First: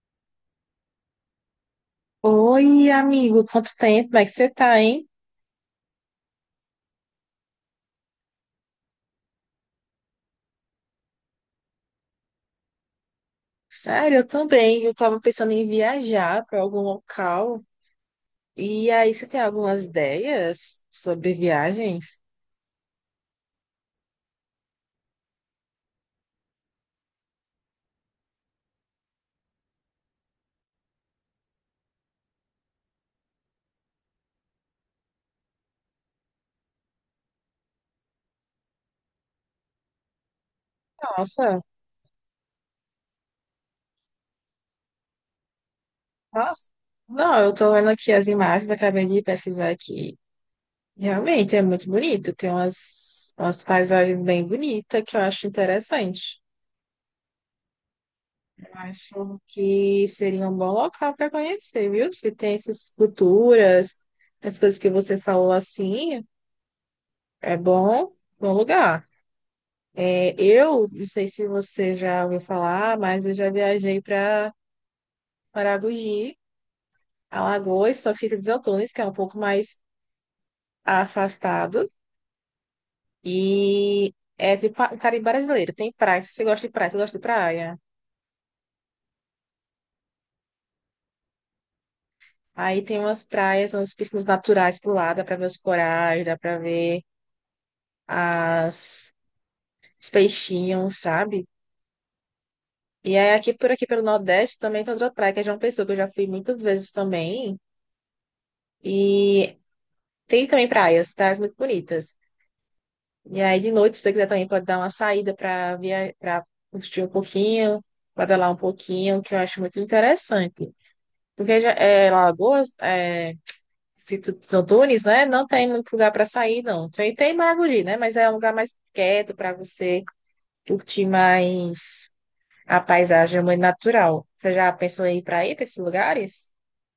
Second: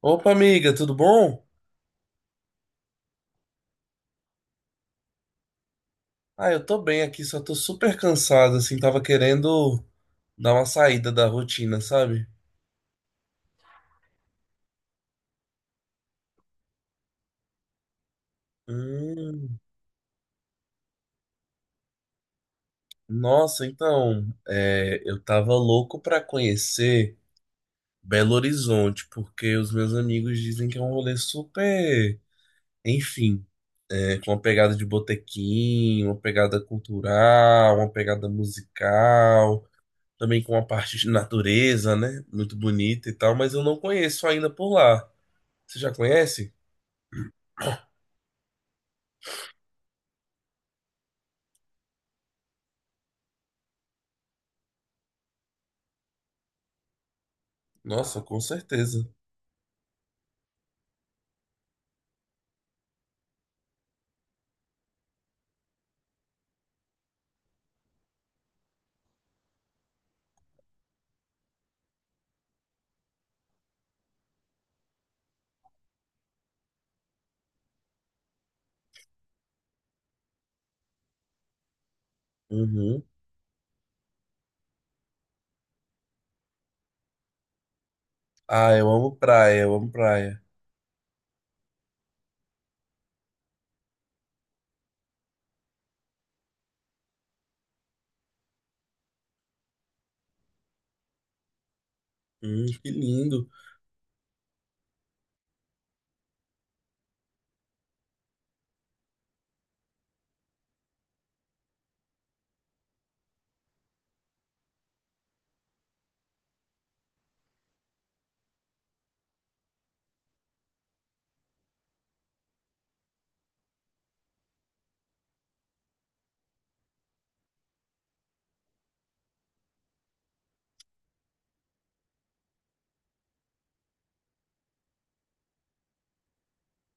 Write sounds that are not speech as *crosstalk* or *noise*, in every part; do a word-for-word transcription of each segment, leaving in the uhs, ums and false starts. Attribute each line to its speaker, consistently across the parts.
Speaker 1: Opa, amiga, tudo bom?
Speaker 2: Oi, amigo, quanto tempo? Como é que você tá, hein?
Speaker 1: Ah, eu tô bem aqui, só tô super cansado, assim, tava querendo dar uma saída da rotina, sabe?
Speaker 2: Sério, eu também. Eu tava pensando em viajar para algum local. E aí, você tem
Speaker 1: Hum,
Speaker 2: algumas ideias sobre viagens?
Speaker 1: Nossa, então, é, eu tava louco pra conhecer Belo Horizonte, porque os meus amigos dizem que é um rolê super, enfim, né, com uma pegada de botequim, uma pegada cultural, uma pegada musical, também com uma parte de
Speaker 2: Nossa,
Speaker 1: natureza, né? Muito bonita e tal, mas eu não conheço ainda por lá. Você já conhece?
Speaker 2: nossa. Não, eu tô vendo aqui as imagens, acabei de pesquisar aqui. Realmente é muito bonito. Tem umas, umas paisagens bem bonitas que eu acho interessante.
Speaker 1: Nossa, com certeza.
Speaker 2: Acho que seria um bom local para conhecer, viu? Se tem essas culturas, as coisas que você falou assim. É bom, bom lugar. É, eu não sei se você já ouviu falar, mas eu já viajei para Maragogi, Alagoas, só que fica em Desaltões, que é um pouco mais afastado.
Speaker 1: Uhum.
Speaker 2: E é tipo o Caribe brasileiro. Tem praia. Se você gosta de praia, você gosta de praia.
Speaker 1: Ah, eu amo praia, eu amo praia.
Speaker 2: Aí tem umas praias, umas piscinas naturais por lá, dá para ver os corais, dá para ver as os peixinhos, sabe?
Speaker 1: Hum, que
Speaker 2: E aí
Speaker 1: lindo.
Speaker 2: aqui por aqui pelo Nordeste também tem outra praia que é João Pessoa, que eu já fui muitas vezes também. E tem também praias, praias muito bonitas. E aí, de noite, se você quiser também, pode dar uma saída para via... para curtir um pouquinho, pedalar um pouquinho, que eu acho muito interessante. Porque já- é, Lagoas, é, se tu- São Tunes, né? Não tem muito lugar para sair, não. Tem, tem Maragogi, né? Mas é um lugar mais quieto para você curtir mais a paisagem muito natural. Você já pensou em ir para aí, para esses lugares?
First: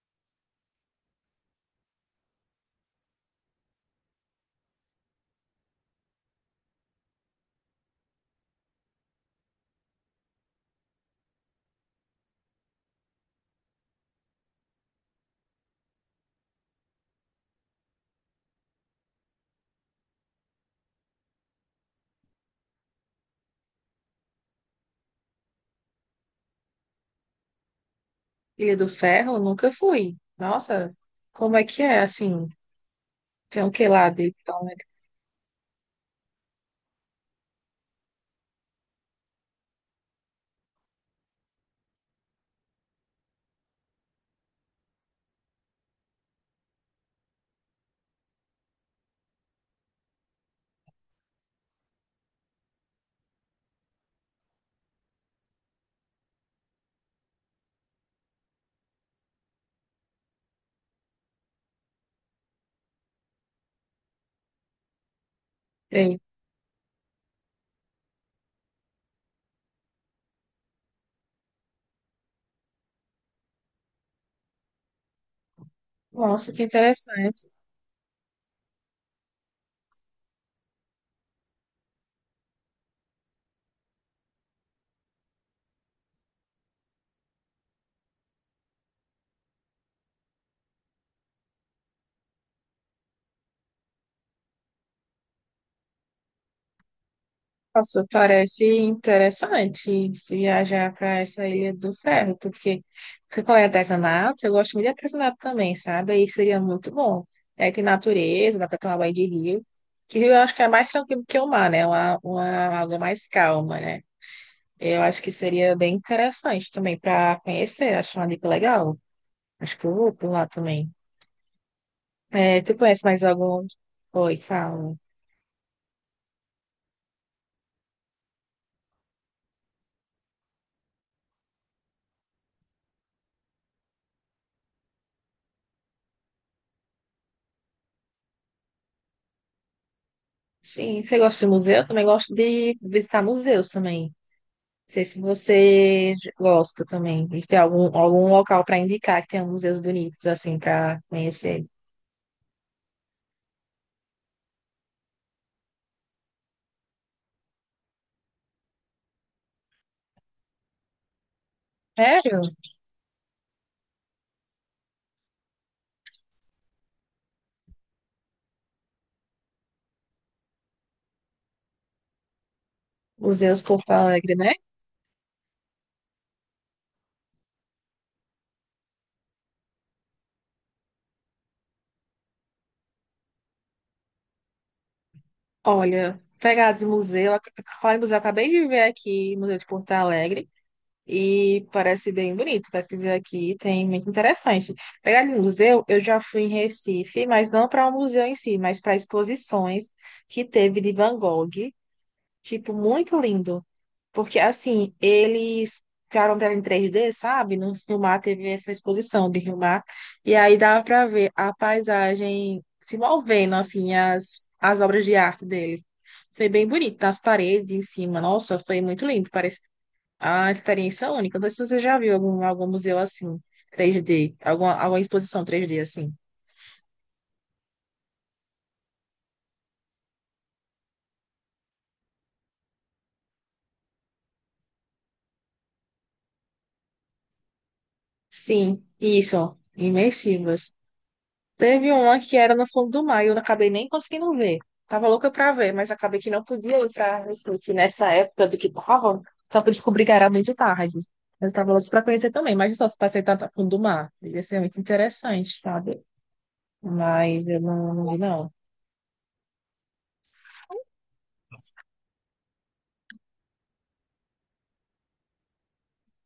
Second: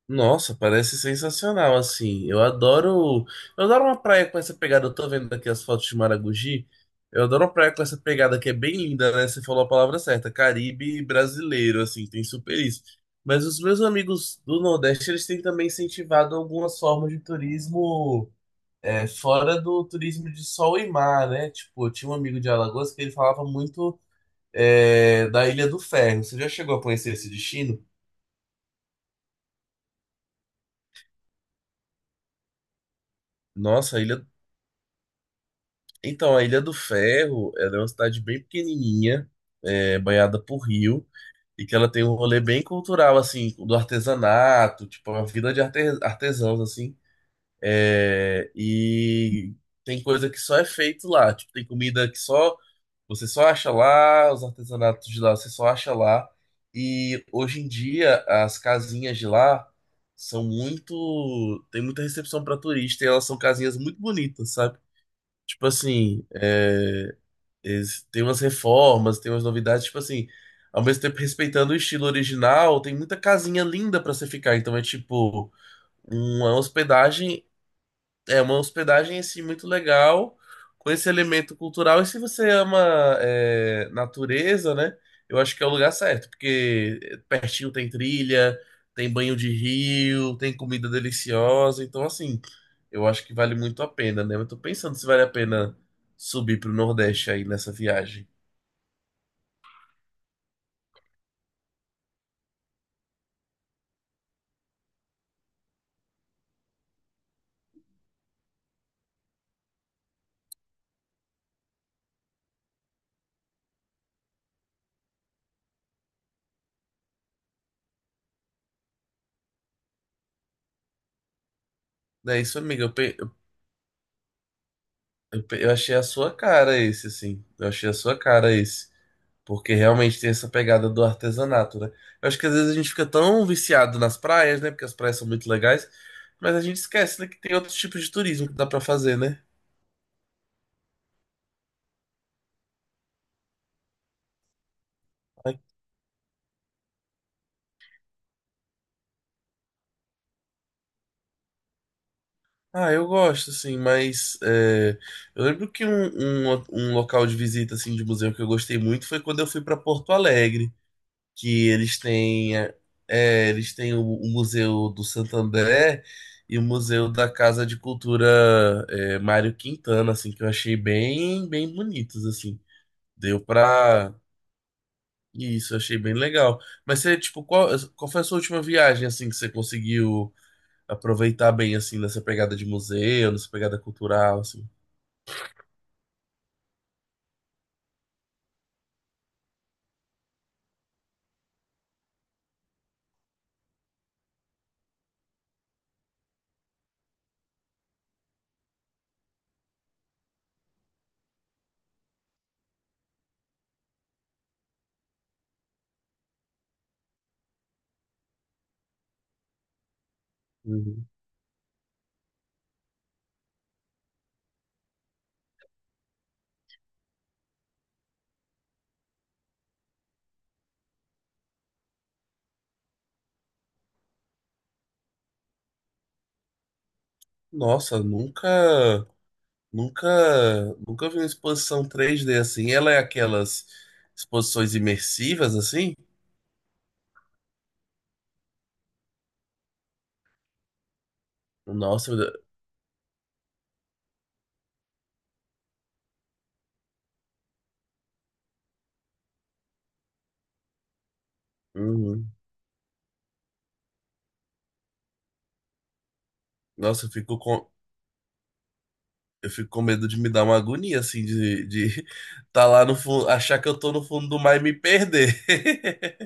Speaker 1: Nossa, parece sensacional, assim. Eu adoro. Eu adoro uma praia com essa pegada. Eu tô vendo aqui as fotos de Maragogi. Eu adoro uma praia com essa pegada que é bem linda, né? Você falou a palavra certa. Caribe brasileiro, assim, tem super isso. Mas os meus amigos do Nordeste, eles têm também incentivado algumas formas de turismo, É, fora do turismo de sol e mar, né? Tipo, eu tinha um amigo de Alagoas que ele falava muito, é, da Ilha do Ferro. Você já chegou a conhecer esse destino?
Speaker 2: Ilha do Ferro, nunca fui. Nossa, como é que é, assim? Tem o que
Speaker 1: Nossa, a
Speaker 2: lá
Speaker 1: Ilha...
Speaker 2: de tão.
Speaker 1: Então, a Ilha do Ferro, ela é uma cidade bem pequenininha, é, banhada por rio, e que ela tem um rolê bem cultural, assim, do artesanato, tipo, uma vida de arte- artesãos, assim. É, e tem coisa que só é feito lá, tipo, tem comida que só... Você só acha lá, os artesanatos de lá, você só acha lá. E hoje em dia, as casinhas de lá são muito. Tem muita recepção para turista e elas são casinhas muito bonitas, sabe? Tipo assim, é, eles- tem umas reformas, tem umas novidades, tipo assim, ao mesmo tempo respeitando o estilo original, tem muita casinha linda para você ficar. Então é tipo
Speaker 2: Nossa,
Speaker 1: uma
Speaker 2: que
Speaker 1: hospedagem,
Speaker 2: interessante.
Speaker 1: é uma hospedagem assim muito legal, com esse elemento cultural. E se você ama, é, natureza, né? Eu acho que é o lugar certo, porque pertinho tem trilha, tem banho de rio, tem comida deliciosa. Então, assim, eu acho que vale muito a pena, né? Eu tô pensando se vale a pena subir pro Nordeste aí nessa
Speaker 2: Nossa,
Speaker 1: viagem.
Speaker 2: parece interessante se viajar para essa Ilha do Ferro, porque você falou em artesanato, eu gosto muito de artesanato também, sabe? Aí seria muito bom. Aí tem natureza, dá para tomar banho de rio. Que rio eu acho que é mais tranquilo que o mar, né? Uma, uma água mais calma, né? Eu acho que seria bem interessante também para conhecer, acho uma dica legal. Acho que eu vou por lá também.
Speaker 1: É isso,
Speaker 2: É, tu
Speaker 1: amiga. Eu,
Speaker 2: conhece
Speaker 1: pe-
Speaker 2: mais
Speaker 1: eu
Speaker 2: algum? Oi, fala.
Speaker 1: Eu, pe- eu achei a sua cara esse, assim. Eu achei a sua cara esse. Porque realmente tem essa pegada do artesanato, né? Eu acho que às vezes a gente fica tão viciado nas praias, né? Porque as praias são muito legais. Mas a gente esquece, né, que tem outros tipos de turismo que dá pra fazer, né?
Speaker 2: Sim, você gosta de museu? Eu também gosto de visitar museus também. Não sei se
Speaker 1: Aí,
Speaker 2: você gosta também. E se tem algum, algum local para indicar que tem museus bonitos, assim, para conhecer.
Speaker 1: ah, eu gosto, assim, mas, é, eu lembro que um, um, um local de visita, assim, de museu que eu gostei muito foi quando eu fui pra Porto Alegre. Que eles
Speaker 2: Sério?
Speaker 1: têm, é, é, eles têm o, o Museu do Santo André e o Museu da Casa de Cultura, é, Mário Quintana, assim, que eu achei bem, bem bonitos, assim. Deu
Speaker 2: Museus Porto
Speaker 1: pra...
Speaker 2: Alegre, né?
Speaker 1: Isso, eu achei bem legal. Mas você, tipo, qual, qual foi a sua última viagem, assim, que você conseguiu aproveitar bem, assim, nessa pegada de museu, nessa pegada cultural, assim?
Speaker 2: Olha, pegado de museu, ac- falar em museu, eu acabei de ver aqui o Museu de Porto Alegre e parece bem bonito. Pesquisei aqui, tem muito interessante. Pegado de museu, eu já fui em Recife, mas não para o museu em si, mas para exposições que teve de Van Gogh. Tipo, muito lindo. Porque, assim, eles ficaram pra em três D, sabe? No Rio-Mar teve essa exposição de Rio-Mar. E aí dava pra
Speaker 1: Uhum.
Speaker 2: ver a paisagem se movendo, assim, as, as obras de arte deles. Foi bem bonito, nas paredes, em cima. Nossa, foi muito lindo. Parece a experiência única. Não sei se você já viu algum, algum museu assim, três D, alguma, alguma exposição três D assim.
Speaker 1: Nossa, nunca... Nunca, nunca vi uma exposição três d assim. Ela é aquelas exposições imersivas assim?
Speaker 2: Sim, isso, imersivas. Teve
Speaker 1: Nossa,
Speaker 2: uma que era no fundo do mar e eu não acabei nem conseguindo ver. Tava louca pra ver, mas acabei que não podia ir pra Recife nessa época do que tava. Só que eu descobri que era muito tarde. Mas eu tava louca pra
Speaker 1: uhum.
Speaker 2: conhecer também. Mas só se passei tanto a fundo do mar. Devia ser muito interessante, sabe?
Speaker 1: Nossa, eu fico
Speaker 2: Mas eu
Speaker 1: com,
Speaker 2: não, não vi, não.
Speaker 1: eu fico com medo de me dar uma agonia assim de, de *laughs* tá lá no fundo, achar que eu tô no fundo do mar e me perder.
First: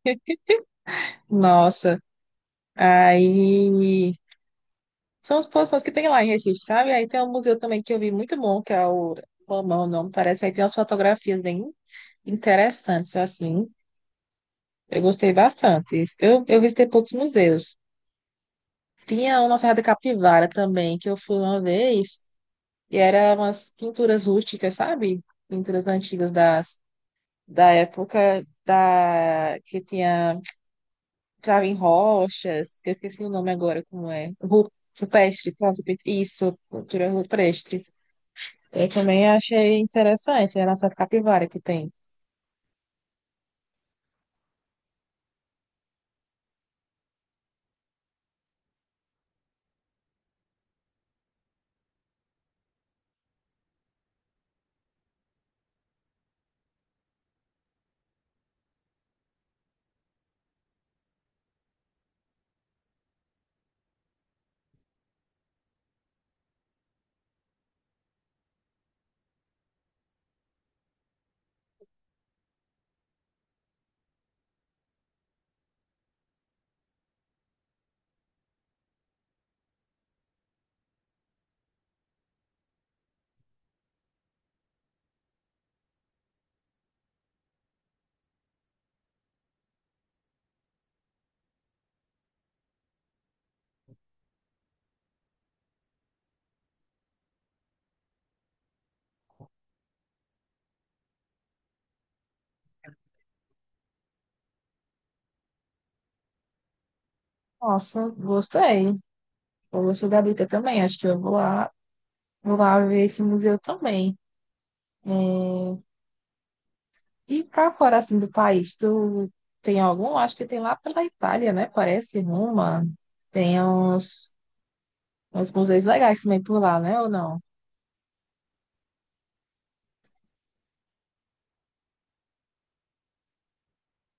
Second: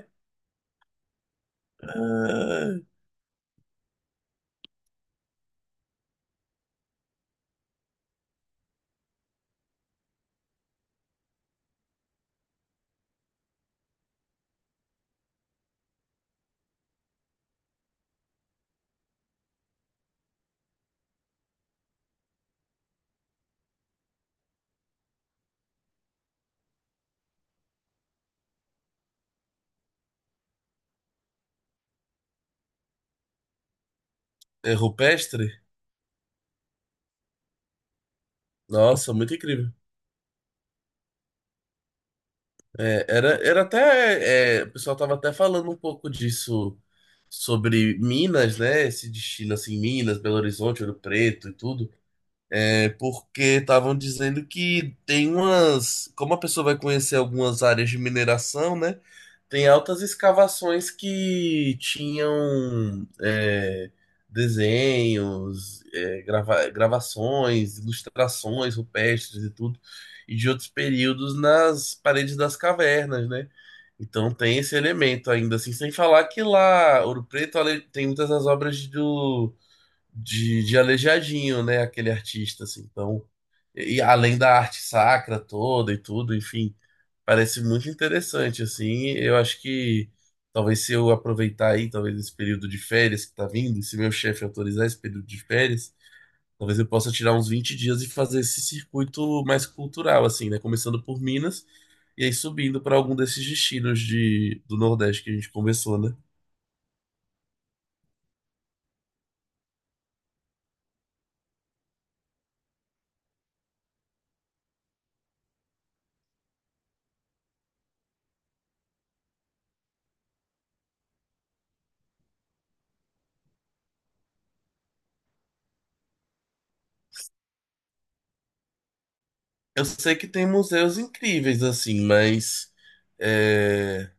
Speaker 1: *laughs*
Speaker 2: Nossa.
Speaker 1: Ah,
Speaker 2: Aí. São as posições que tem lá em Recife, sabe? Aí tem um museu também que eu vi muito bom, que é o. Romão, não parece. Aí tem umas fotografias bem interessantes, assim. Eu gostei bastante. Eu, eu visitei poucos museus. Tinha uma Serra da Capivara também, que eu fui uma vez, e era umas pinturas rústicas, sabe? Pinturas antigas das, da época da, que tinha, estava em rochas, que eu esqueci o nome agora, como é? Ru-
Speaker 1: é
Speaker 2: Rupestre,
Speaker 1: rupestre?
Speaker 2: pronto, pin- isso, pintura rupestre. Eu
Speaker 1: Nossa,
Speaker 2: também
Speaker 1: muito incrível.
Speaker 2: achei interessante, era a Serra da Capivara que tem.
Speaker 1: É, era, era até. É, o pessoal tava até falando um pouco disso sobre Minas, né? Esse destino assim, Minas, Belo Horizonte, Ouro Preto e tudo. É porque estavam dizendo que tem umas. Como a pessoa vai conhecer algumas áreas de mineração, né? Tem altas escavações que tinham, é, desenhos, é, grava- gravações, ilustrações rupestres e tudo, e de outros períodos nas paredes das cavernas, né? Então tem esse elemento ainda, assim, sem falar que lá, Ouro Preto, ale- tem muitas das obras do de, de Aleijadinho, né? Aquele artista, assim. Então, e além da arte sacra toda e tudo, enfim, parece muito interessante, assim. Eu acho que talvez se eu aproveitar aí, talvez esse período de férias que tá vindo, e se meu chefe autorizar esse período de férias, talvez eu possa tirar uns vinte dias e fazer esse circuito mais cultural, assim, né? Começando por Minas. E aí subindo para algum desses destinos de, do Nordeste que a gente conversou, né?
Speaker 2: Nossa, gostei. Eu gostei da dica também. Acho que eu vou lá, vou lá ver esse museu também. E para fora assim do país, tu tem algum? Acho que tem lá pela Itália, né? Parece Roma. Tem uns, uns museus legais também por lá, né? Ou não?
Speaker 1: Eu sei que tem museus incríveis, assim, mas, é,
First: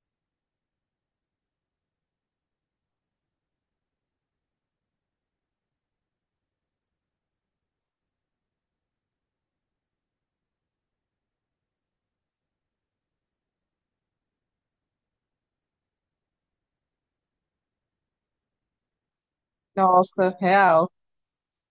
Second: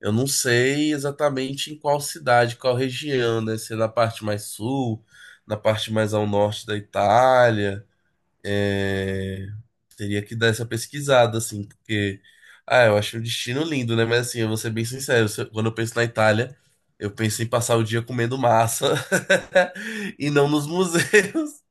Speaker 1: eu não sei exatamente em qual cidade, qual região, né? Se é na parte mais sul, na parte mais ao norte da Itália. é, Teria que dar essa pesquisada, assim, porque. Ah, eu acho o destino lindo, né? Mas assim, eu vou ser bem sincero, se eu- quando eu penso na Itália, eu penso em passar o dia comendo massa *laughs* e
Speaker 2: Nossa,
Speaker 1: não nos
Speaker 2: real.
Speaker 1: museus.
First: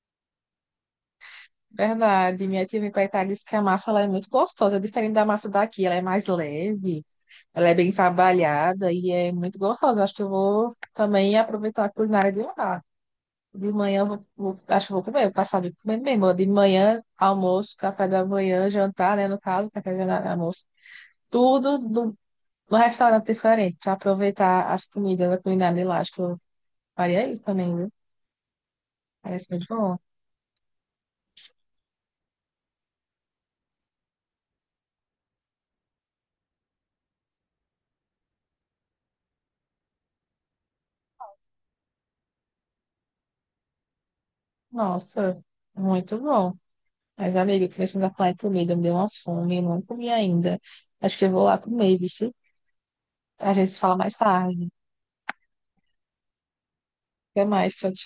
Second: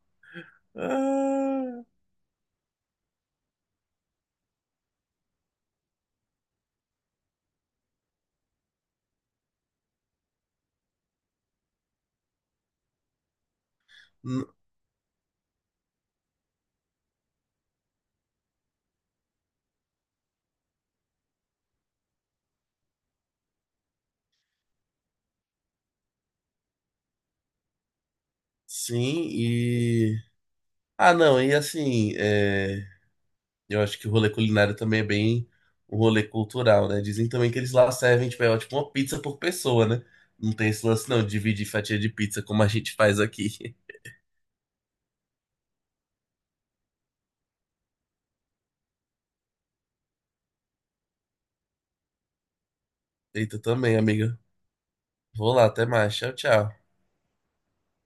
Speaker 1: *laughs* Ah,
Speaker 2: Verdade. Minha tia veio para Itália e disse que a massa ela é muito gostosa, é diferente da massa daqui, ela é mais leve, ela é bem trabalhada e é muito gostosa. Acho que eu vou também aproveitar a culinária de lá. De manhã, eu vou,
Speaker 1: n-
Speaker 2: vou- acho que eu vou comer, vou passar de comendo mesmo. De manhã, almoço, café da manhã, jantar, né? No caso, café da manhã, almoço. Tudo no, no restaurante diferente, para aproveitar as comidas da culinária de lá. Acho que eu faria isso também, viu? Parece muito bom.
Speaker 1: sim, ah, não, e assim, é, eu acho que o rolê culinário também é bem um rolê cultural, né? Dizem também que eles lá servem, tipo, é, tipo uma pizza por pessoa, né? Não tem esse lance, não, de dividir fatia de pizza como a gente faz aqui.
Speaker 2: Nossa, muito bom. Mas, amigo, começando a falar em comida, me deu uma fome, eu não comi ainda. Acho que eu vou lá comer, viu?
Speaker 1: *laughs*
Speaker 2: A
Speaker 1: Eita,
Speaker 2: gente se fala
Speaker 1: também,
Speaker 2: mais
Speaker 1: amiga.
Speaker 2: tarde.
Speaker 1: Vou lá, até mais. Tchau, tchau.
Speaker 2: Até mais, tchau, tchau.